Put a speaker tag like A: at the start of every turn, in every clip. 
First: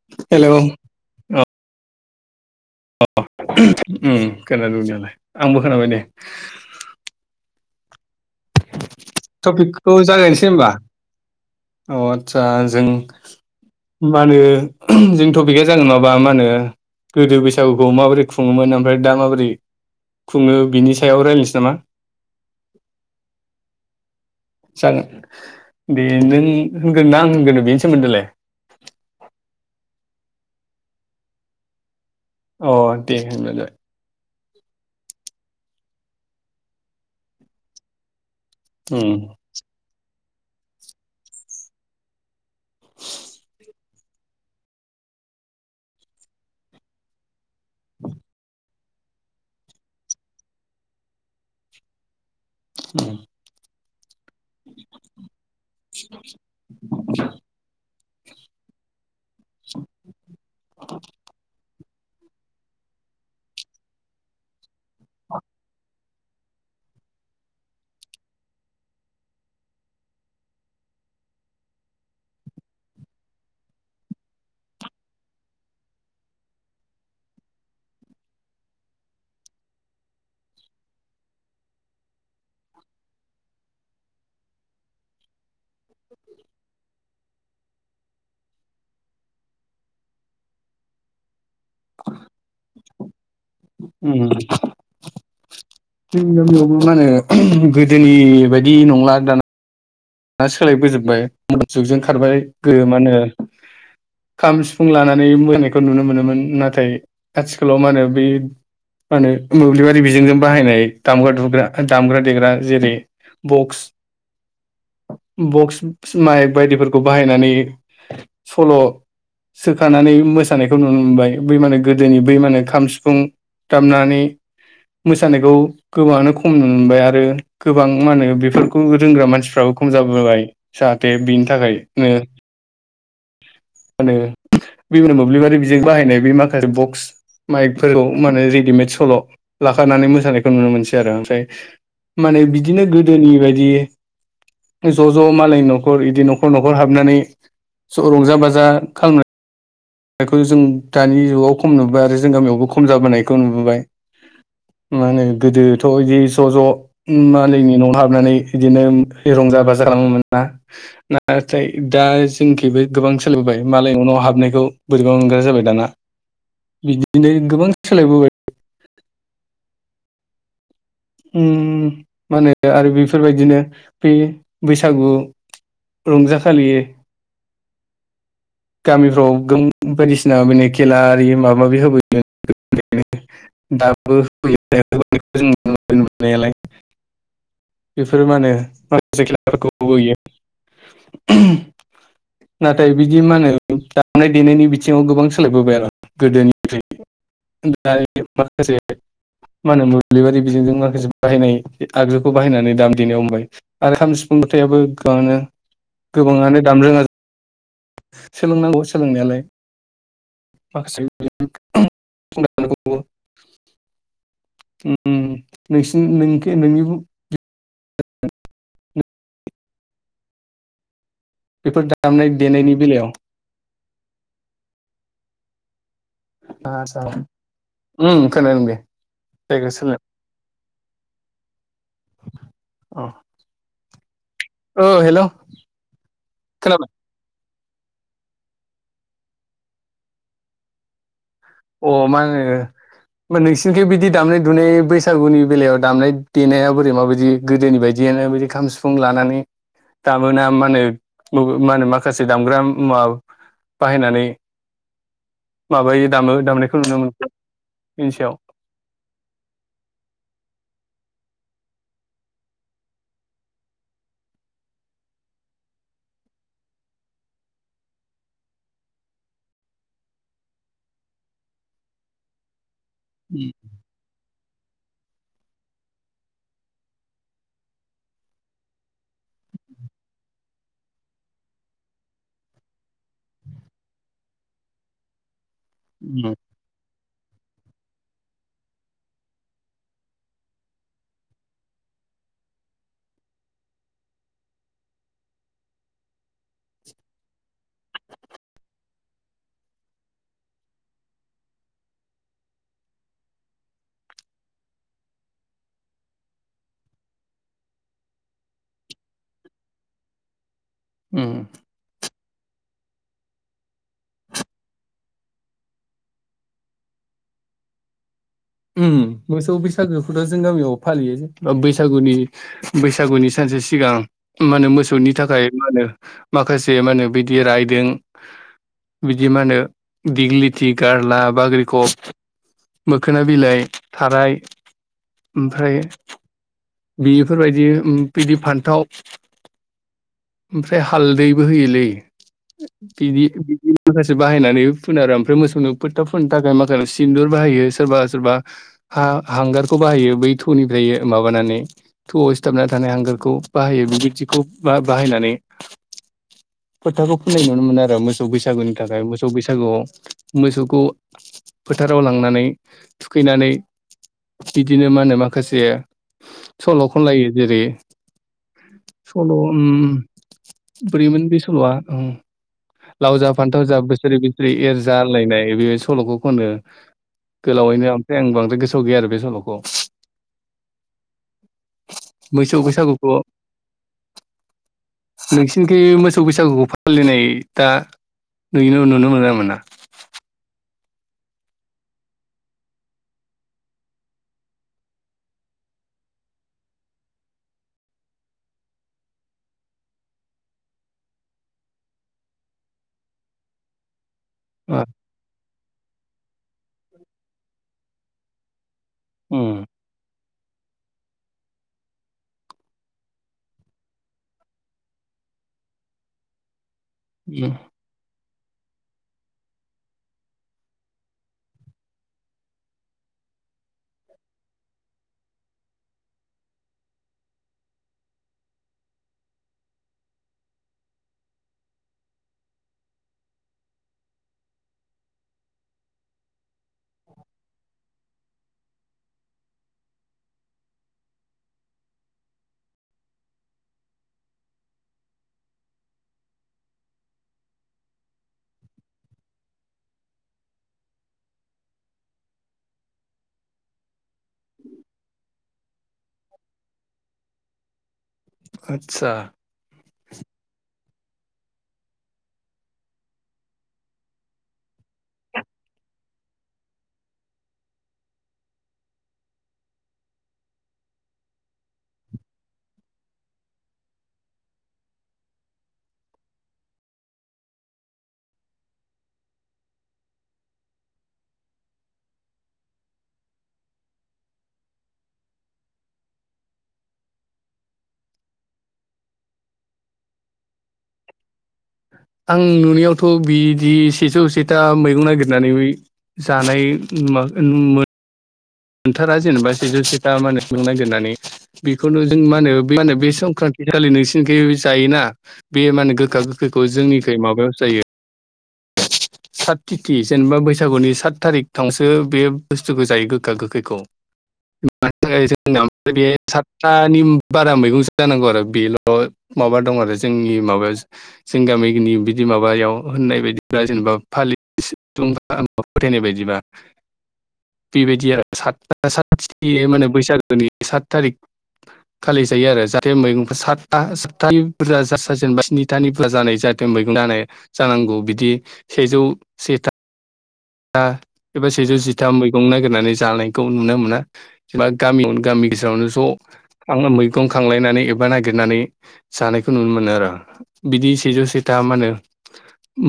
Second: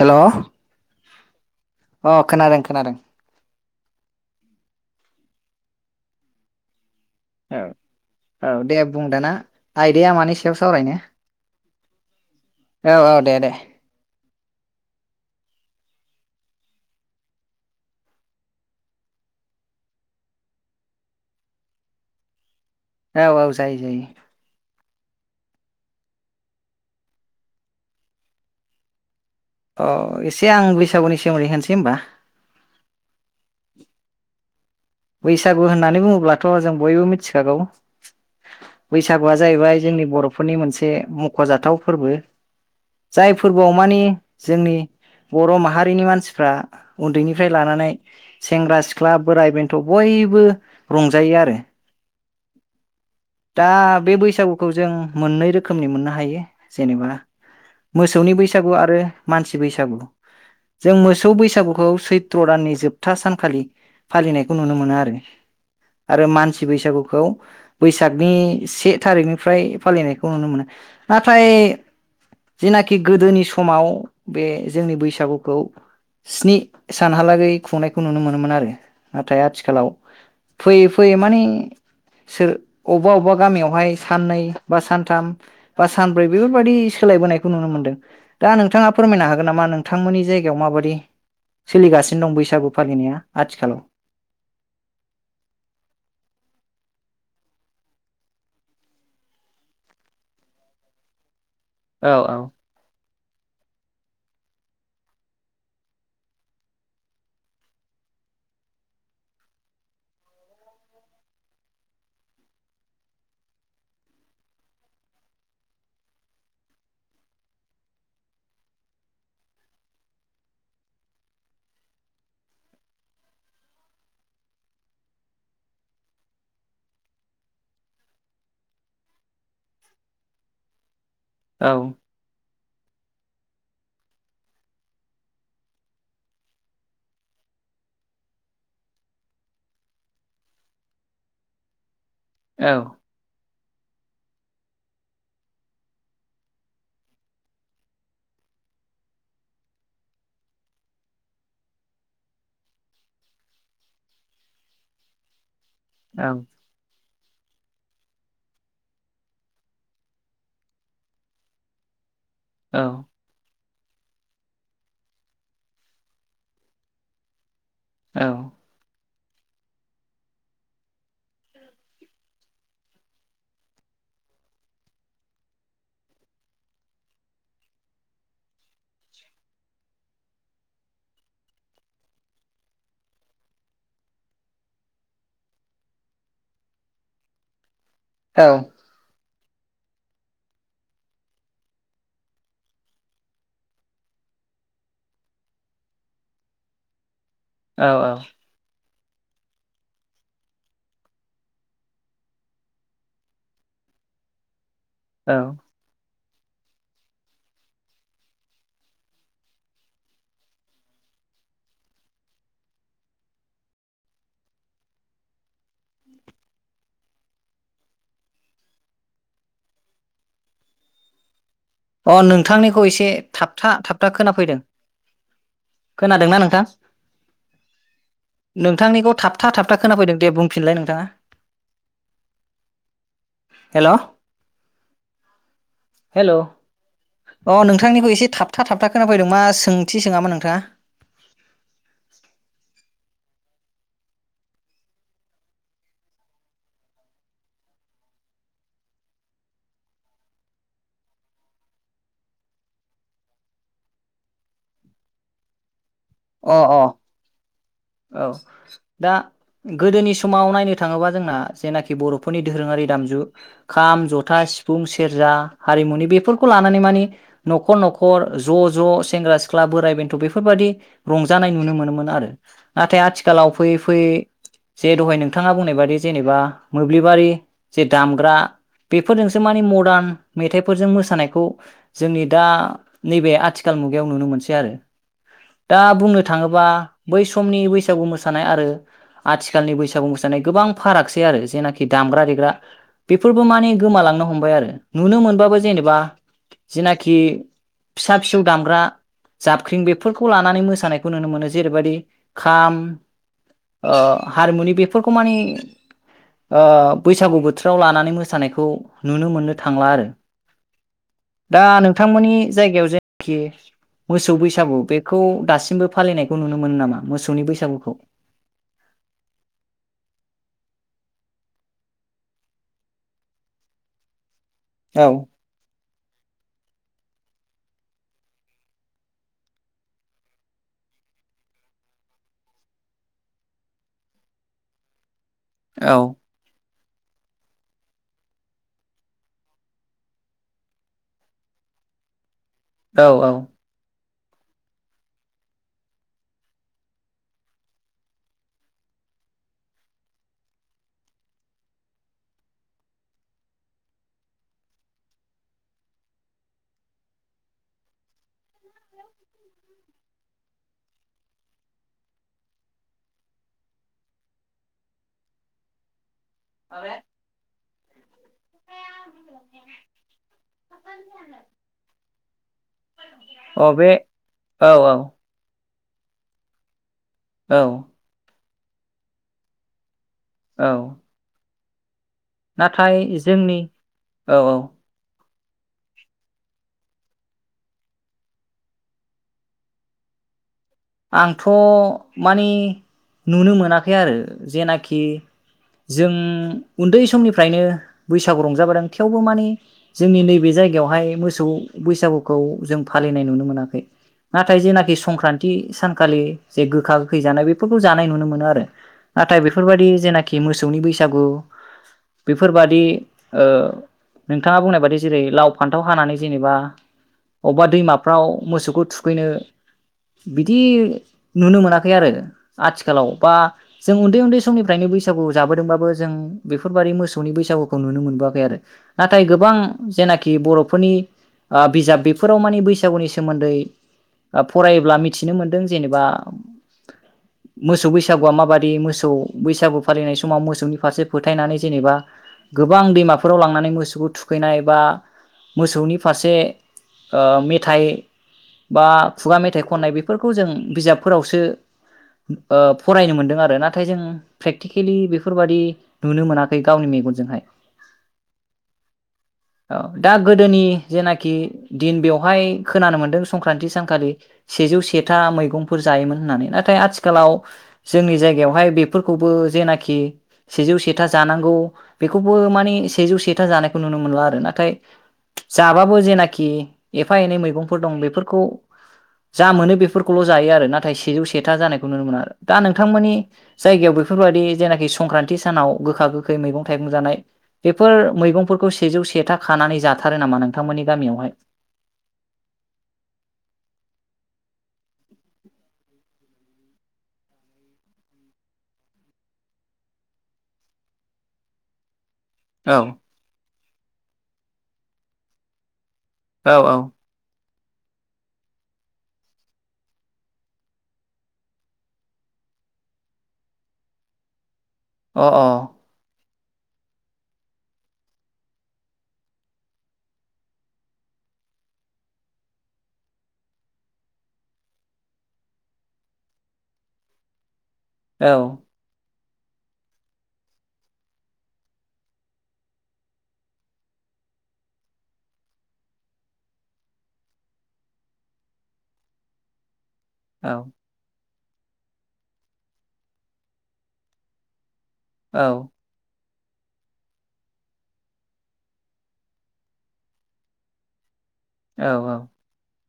A: Hello
B: औ
A: अ खोनादों
B: अ उम खोनादों आंबो खोनाबाय दे
A: औ औ दे बुं दाना
B: टपिकखौ
A: आयदाया मानि
B: जागायनोसै
A: सायाव
B: होनबा
A: सावरायनो
B: अ आदसा जों
A: औ औ दे दे
B: मा होनो जों टपिकआ जागोन माबा मा होनो गोदो बैसागुखौ माबोरै खुङोमोन ओमफ्राय दा माबोरै खुङो बिनि सायाव रायलायनोसै नामा
A: औ औ जायो।
B: जागोन दे नों होनगोन ना आं होनगोरनो बेनि सोमोन्दैलाय
A: अ एसे आं बैसागुनि सोमोन्दै होनसै होमबा
B: अ दे होनलाय
A: बैसागु होननानै बुङोब्लाथ' जों बयबो मिथिखागौ
B: उम
A: बैसागुआ जाहैबाय जोंनि बर' फोरनि मोनसे मख'जाथाव फोरबो जाय फोरबोआव मानि जोंनि बर' माहारिनि मानसिफ्रा उन्दैनि फ्राय लानानै सेंग्रा सिख ख्ला बोराय बेन थ' बयबो रंजायो आरो
B: [inaudible]
A: दा बे बैस सागुखौ जों मोननै रोखोमनि मोननो हायो जेनेबा मोसौनि बैसागु आरो मानसि बैसागु जों मोसौ बैसागुखौ सैत्र' दाननि जोबथा सानखालि फालिनाय नुनो मोनो आरो आरो मानसि बैसागुखौ बैसागनि से थारिखनिफ्राय फालिनायखौ नुनो मोनो नाथाय जेनाखि गोदोनि समाव बे जोंनि बैसागुखौ स्नि सानहालागै खुंनायखौ नुनो मोनोमोन आरो नाथाय आथिखालाव फैयै फैयै माने सोर अबबा अबबा गामियावहाय साननै बा सानथाम बा सानब्रै बेफोरबादि सोलायबोनायखौ नुनो मोनदों दा नोंथाङा फोरमायनो हागोन नामा नोंथांमोननि जायगायाव माबादि? सोलिगासिनो दं बैसागु फालिनाया आथिखालाव
B: उम जोंनि गामियावबो मा होनो गोदोनि बायदि नंला दान ना सोलायबोजोबबाय जुगजों
A: औ औ
B: खारबाय गोदो मा होनो खाम सिफुं लानानै मोनायखौ नुनो मोनोमोन नाथाय आथिखालाव मा होनो बे मा होनो मोब्लिबारि बिजोंजों बाहायनाय दामग्रा दुमग्रा दामग्रा देग्रा जेरै बक्स बक्स माइक बायदिफोरखौ बाहायनानै सल' सोखानानै मोसानायखौ नुनो मोनबाय बै मा होनो गोदोनि बै मा होनो खाम सिफुं दामनानै मोसानायखौ गोबाङानो खम नुनो मोनबाय आरो गोबां मा होनो बेफोरखौ रोंग्रा मानसिफोर फ्राबो खम जाबोबाय सा बे बेनि
A: औ
B: थाखायनो मा होनो बि मोब्लिबारि बिजों बाहायनाय बे माखासे बक्स माइकफोरखौ मा होनो रेडिमेड सल' लाखानानै मोसानायखौ नुनो मोनसै आरो आमफ्राय माने
A: औ
B: बिदिनो गोदोनि बाय दि ज' ज' मालायनि न'खर इदि न'खर न'खर हाबनानै रंजा बाज जा खालामनो बेखौ जों दानि जुगाव खम नुबोाय आरो जों गामियाव बो खम जाबोनायखौ नुबोबाय मा होनो गोदो थ इदि
A: औ
B: ज ज मालायनि नआव हाबनानै बिदिनो रंजा बाजा खालामनो मोना नाथाय दा जोंखिबो गोबां सोलायबोबाय [unintelligible] मालायनि नआव हाबनायखौ बोरैबा मोनग्रा जाबाय दाना बिदिनो गोबां सोलायबोबाय
A: औ
B: ओम मा होनो आरो बेफोरबायदिनो बे बैसागु रंजाखालि गामिफ्राव गोम बायदिसिना बिदिनो खेला आरि माबा माबि होबोयो दाबो होयो जों नुनायावलाइ बेफोर मा होनो
A: औ
B: माखासे खेला यो नाथाय [inaudible] बिदि माहोनो दामनाय देनायनि बिथिङाव गोबां सोलायबोबाय आरो गोदोनिफ्राय दा
A: औ
B: माखसे मा होनो मोब्लिबारि बिजों जों माखासे बाहायनाय आगजुखौ बाहायनानै दामनो देनो हमबाय आरो खाम सिफुं जथायाबो गानो
A: औ
B: गोबाङानो दामनो रोङा सोलोंनांगौ सोलोंनायालाय माखासे [inaudible] ओम नोंसि नोंखौ नोंनिबो [unintelligible] बेफोर
A: अ
B: दामनाय देनायनि
A: नोंथांनिखौ एसे
B: बेलायाव
A: थाबथा थाबथा था खोनाफैदों खोनादोंना नोंथां
B: आदसा उम खोनादों दे
A: नोंथांनिखौ थाबथा
B: जायगा
A: थाबथा
B: सोलायनाय
A: खोनाफैदों दे बुंफिनलाय नोंथाङा हेल'
B: औ हेल'
A: हेल'
B: खोनाबाय
A: अ नोंथांनिखौ एसे थाबथा थाबथा खोनाफैदों मा सोंथि सोङामोन नोंथाङा
B: अ मा नोंसिनिजों बिदि दामनाय दुनाय बैसागुनि बेलायाव दामनाय देनाया बोरै माबायदि गोदोनि बायदियैनो बिदि खाम सिफुं लानानै दामोना मा होनो मा होनो माखासे दामग्रा मुवा बाहायनानै माबायो दामो
A: अ
B: दामनायखौ नुनो
A: अ
B: मोनो बेनि
A: औ
B: सायाव
A: दा गोदोनि समाव नायनो थाङोबा जोंना जेनाखि बरफोरनि दोरोङारि दामजु खाम जथा सिफुं सेरजा हारिमुनि बेफोरखौ लानानै मानि नखर नखर ज ज सेंग्रा सिख्ला बोराइ बेन्थ बेफोरबायदि रंजानाय नुनो मोनोमोन आरो नाथाय आथिखालाव फैयै फैयै जे हाय नोंथाङा बुंनाय बादि जेनेबा मोब्लिबारि जे दामग्रा बेफोरजोंसो मानिे मरदान मेथाइफोरजों मोसानायखौ जोंनि दा नैबे आथिखाल मुगायाव नुनो मोनसै आरो दा बुंनो
B: उम उम
A: थाङोबा बै समनि बैसागु मोसानाय आरो आथिखालनि बैसागु मोसानाय गोबां फारागसै आरो जेनाखि दामग्रा देग्रा बेफोरबो माने गोमालांनो हमबाय आरो नुनो मोनब्लाबो जेनेबा जेनाखि फिसा फिसौ दामग्रा जाबख्रिं बेफोरखौ लानानै नानै मोसानायखौ नुनो मोनो जेरैबायदि खाम अओ हारमुनि बेफोरखौ मानि अओ बैसागु बोथोराव लानानै मोसानायखौ नुनो मोननो थांला आरो
B: उम
A: दा नोंथांमोननि बे जायगायाव जायनाखि मोसौ बैसागु बेफ बेखौ दासिमबो फालिनायखौ नुनो मोनो नामा मोसौनि बैसागुखौ
B: ओम मोसौ बैसागोखौथ' जों गामियाव फालियो बैसागुनि बैसागुनि सानसे सिगां मा होनो मोसौनि
A: औ
B: थाखाय मा होनो माखासे मा होनो बिदि राज्यों बिदि मा होनो दिगिलिथि गारला बाग्रिकफ मोख ना बिलाइ थाराय ओमफ्राय
A: औ
B: बेफोरबायदि बिदि फान्थाव ओमफ्राय हालदैबो होयोलै
A: औ
B: बिदि
A: औ
B: बिदि माखासे बाहायनानैबो फुनो आरो आमफ्राय मोसौनो फोथा फुननो थाखाय माखाला सिन्दुर बाहायो। सोरबा सोरबा हा हांगारखौ बाहायो बै थौनिफ्राय माबानानै थौआव सिथाबना थानाय हांगारखौ बाहायो बेबायदिखौ बा-बाहायनानै फोथाखौ फोननाय नुनो मोनो आरो मोसौ बैसागुनि थाखाय मोसौ बैसागुआव मोसौखौ फोथाराव लांनानै थुखैनानै बिदिनो मा होनो माखासे सल' खनलायो जेरै सल' उम बोरैमोन बे सल'आ ओ लाव जा फान्थाव
A: अ
B: जा
A: बे
B: बोसोरै बोसोरै
A: औ
B: एरजा
A: औ
B: होनलायनाय बेबाय सल'खौ खनो।
A: औ
B: गोलावैनो ओमफ्राय आं बांद्राय गोस सोलाव गैया आरो बे सल'खौ।
A: औ
B: मोसौ
A: नाथाय
B: बैसागुखौ
A: जोंनि औ औ
B: नोंसिनिखै मोसौव बैसागुखौ फालिनाय दा नुयो नुनो मोनगोना मोना?
A: आंथ' मानि नुनो मोनाखै आरो जेनाखि जों उन्दै समनिफ्रायनो बैसागु रंजाबोदों थेवबो माने जोंनि नैबे जायगायावहाय मोसौ बैसागुखौ जों फालिनाय नुनो। मोनाखै नाथाय
B: आ
A: जेनाखि संक्रान सानखालि जे गोखा गोखै जानाय बेफोरखौ जानाय नुनो मोनो आरो। नाथाय
B: उम
A: बेफोरबादि जेना खि मोसौनि बैसागु बेफोरबादि ओ नोंथाङा बुंनाय बादि जेरै लाव फान्थाव हानानै जेनेबा
B: उम
A: अबेबा दैमाफ्राव मोसौखौ थुखैनो बिदि नुनो मोनाखै आरो आथिखालाव बा जों उन्दै उन्दै समनिफ्रायनो बैसागु जाबोदोंबाबो जों बेफोरबादि मोसौनि बैसागुखौ नुनो मोनबोआखै आरो नाथाय गोबां जेनाखि बर'फोरनि ओ बिजाब बेफोराव मानि बैसागुनि सोमोन्दै ओ फराय ब्ला मिथिनो मोन्दों जेनेबा मोसौ बैसागुआ माबादि मोसौ बैसागु फालिनाय समाव मोसौनि फारसे फोथायनानै जेनेबा गोबां दैमाफोराव लांनानै मोसौखौ थुखैनाय बा मोसौनि फारसे ओ मेथाइ बा खुगा मेथाइखौ खनाय बेफोरखौ जों बिजाबफोरावसो ओ फरायनो मोनदों आरो नाथाय जों प्रेकटिकेलि बेफोरबादि नुनो मोनाखै गावनि मेगनजोंहाय।
B: आदसा
A: औ दा गोदोनि जेनाखि दिन बेवहाय खोनानो मोन्दों संक्रान्ति सानखालि सेजौ सेथा मैगंफोर जायोमोन होननानै नाथाय आथिखालाव जोंनि जायगायावहाय बेफोरखौबो जेनाखि सेजौ सेथा जानांगौ बेखौबो माने सेजौ सेथा जानायखौ नुनो मोनला आरो नाथाय जाबाबो जेनाखि एफा एनै मैगंफोर दं बेफोरखौ जा मोनो बेफोरखौल' जायो आरो नाथाय सेजौ सेथा जानायखौ नुनो मोनो आरो दा नोंथांमोननि जायगायाव बेफोरबायाददि जेनाखि संक्रान्थि सानाव गोखा गोखै मैगं थाइगं जानाय बेफोर मैगंफोरखौ सेजौ सेथा खानानै जाथारो नामा नोंथांमोननि गामियावहाय?
B: आं नुनायावथ' बिदि सेजौ सेथा मैगं नागिरनानै जानाय नुआ‌ नुमो मोनथारा जेनेबा सेजौ सेथा मानोबो नागिरनानै बेखौनो माहोनो बे
A: औ
B: माहोनो बे संक्रान्थि खालि नोंस बेयो जायोना बे माने गो खा
A: औ
B: गोखैखौ जोंनिखै माबायाव जायो सात तिथि जेनेबा बैसागुनि सात थारिख थांसो बे बुस्थुखौ जायो गोखा गोखैखौ। मानि
A: अ
B: थाखाय जोंनाव बे सातथानि बारा मैगंसो जानांगौ आरो बेल' माबा दं आरो जोंनि माबायाव जोंनि गामिनि बिदि माबायाव होननाय बायदिब्ला जेनेबा फालि एसे दं फोथायनाय बायदिबा बेबायदि आरो
A: अ औ
B: सादथा साद [unintelligible] माने बैसागोनि सात थारिक खालि जायो आरो जाहाथे मैगंफ्रा सतथा सातथानि बुरजा जेनेबा स्निथानि जानाय जाहाथे मैगं जानाय जानांगौ बिदि सेजौ सेथा
A: औ
B: एबा सेजौ जिथाम मैगं नागिरनानै जानायखौ नुनो मोना एबा गामियावनो
A: औ
B: गामि गेजेरावनो ज' आङो मैगं खांलायनानै एबा नागिरनानै जानायखौ नुनो मोनो आरो बिदि सेजौ स दा मा होनो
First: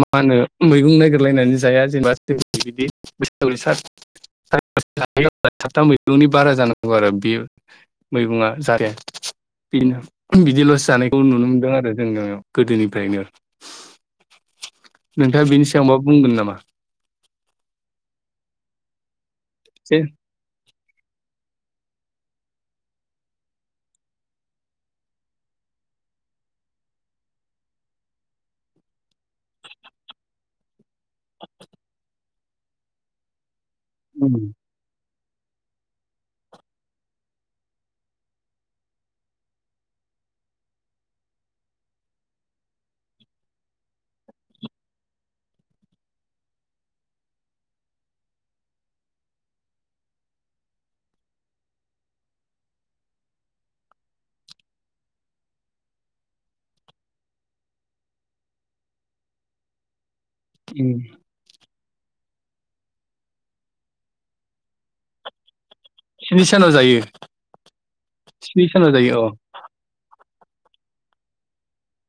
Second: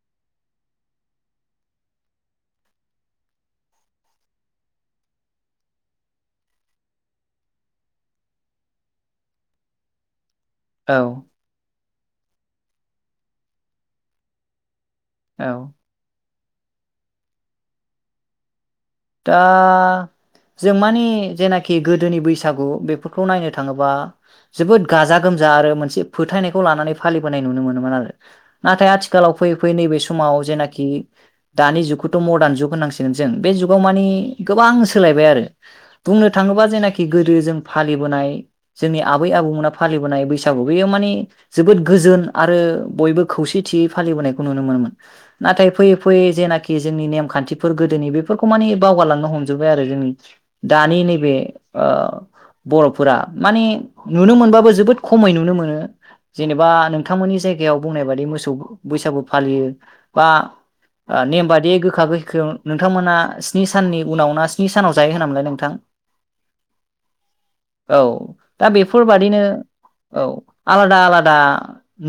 B: मा होनो मैगं नयगिरलायनानै जाया जेनेबा [unintelligible] बिदि लस
A: औ
B: जानायखौ नुनो मोनदों आरो जोङो गोदोनिफ्रायनो नोंथाङा
A: औ
B: बिनि सायाव माबा बुंगोन नामा एसे
A: दा जों माने जेनाखि गोदोनि बैसागु बेफोरखौ नायनो थाङोबा जोबोद गाजा गोमजा आरो मोनसे फोथायनायखौ लानानै फालिबोनाय नुनो मोनोमोन आरो नाथाय आथिखालाव फैयै फैयै नैबे समाव जेनाखि दानि जुखु मदार्न जुग होननांसिगोन जों बे [unintelligible] [unintelligible] मानि गोबां सोलायबाय [unintelligible] बुंनो थाङोबा जेख गोदो जों फालिबोनाय जोंनि आबै आबौमोना फालिबोनाय बैसागु बेयो मान जोबोद गोजोन आरो बयबो खौसेथियै फालिबोनायखौ नुनो मोनोन नाथाय फैयै फैयै जेनाख जोंनि नेम खान्थि गोदोनि बे फोरखौ मानि बावारलांनो हमजोबबाय आरो जोंनि दानि नैबे ओ बर'फोरा मानिे नुनो मोनबाबो जोबोद खमै नुनो मोनो जेनेबा नोंथांमोननि जायगायाव बुंनाय बायदि मोसौ बैसागु फालियो बा ओ नेम बादि [unintelligible] नोंथांमोना स्नि साननि उनाव ना स्नि सानाव जायो होनामोनलाय नोंथां
B: स्नि सानाव जायो
A: औ दा
B: स्नि सानाव जायो औ
A: बेफोरबादिनो औ आलादा आलादा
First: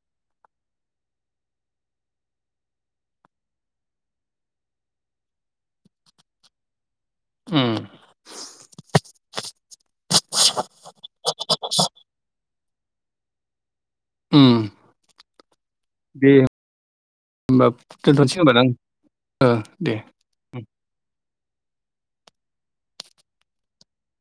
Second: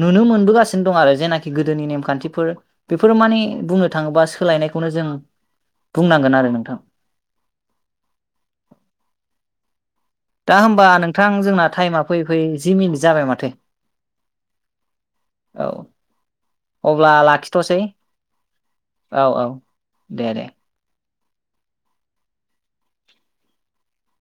A: नुनो मोनबोगासिनो दं आरो जेनाखि गोदोनि नेमखान्थिफोर बेफोरो माने बुंनो थाङोबा सोलायनायखौनो जों बुंनांगोन आरो नोंथां
B: ओम [unintelligible]
A: दा होमबा नोंथां जोंना टाइमा फैयै फै जि मिनिट जाबाय माथो
B: ओम
A: औ
B: दे
A: अब्ला
B: होमबा
A: लाखिथ'सै
B: दोनथ'सै होमबा
A: औ औ
B: ओ दे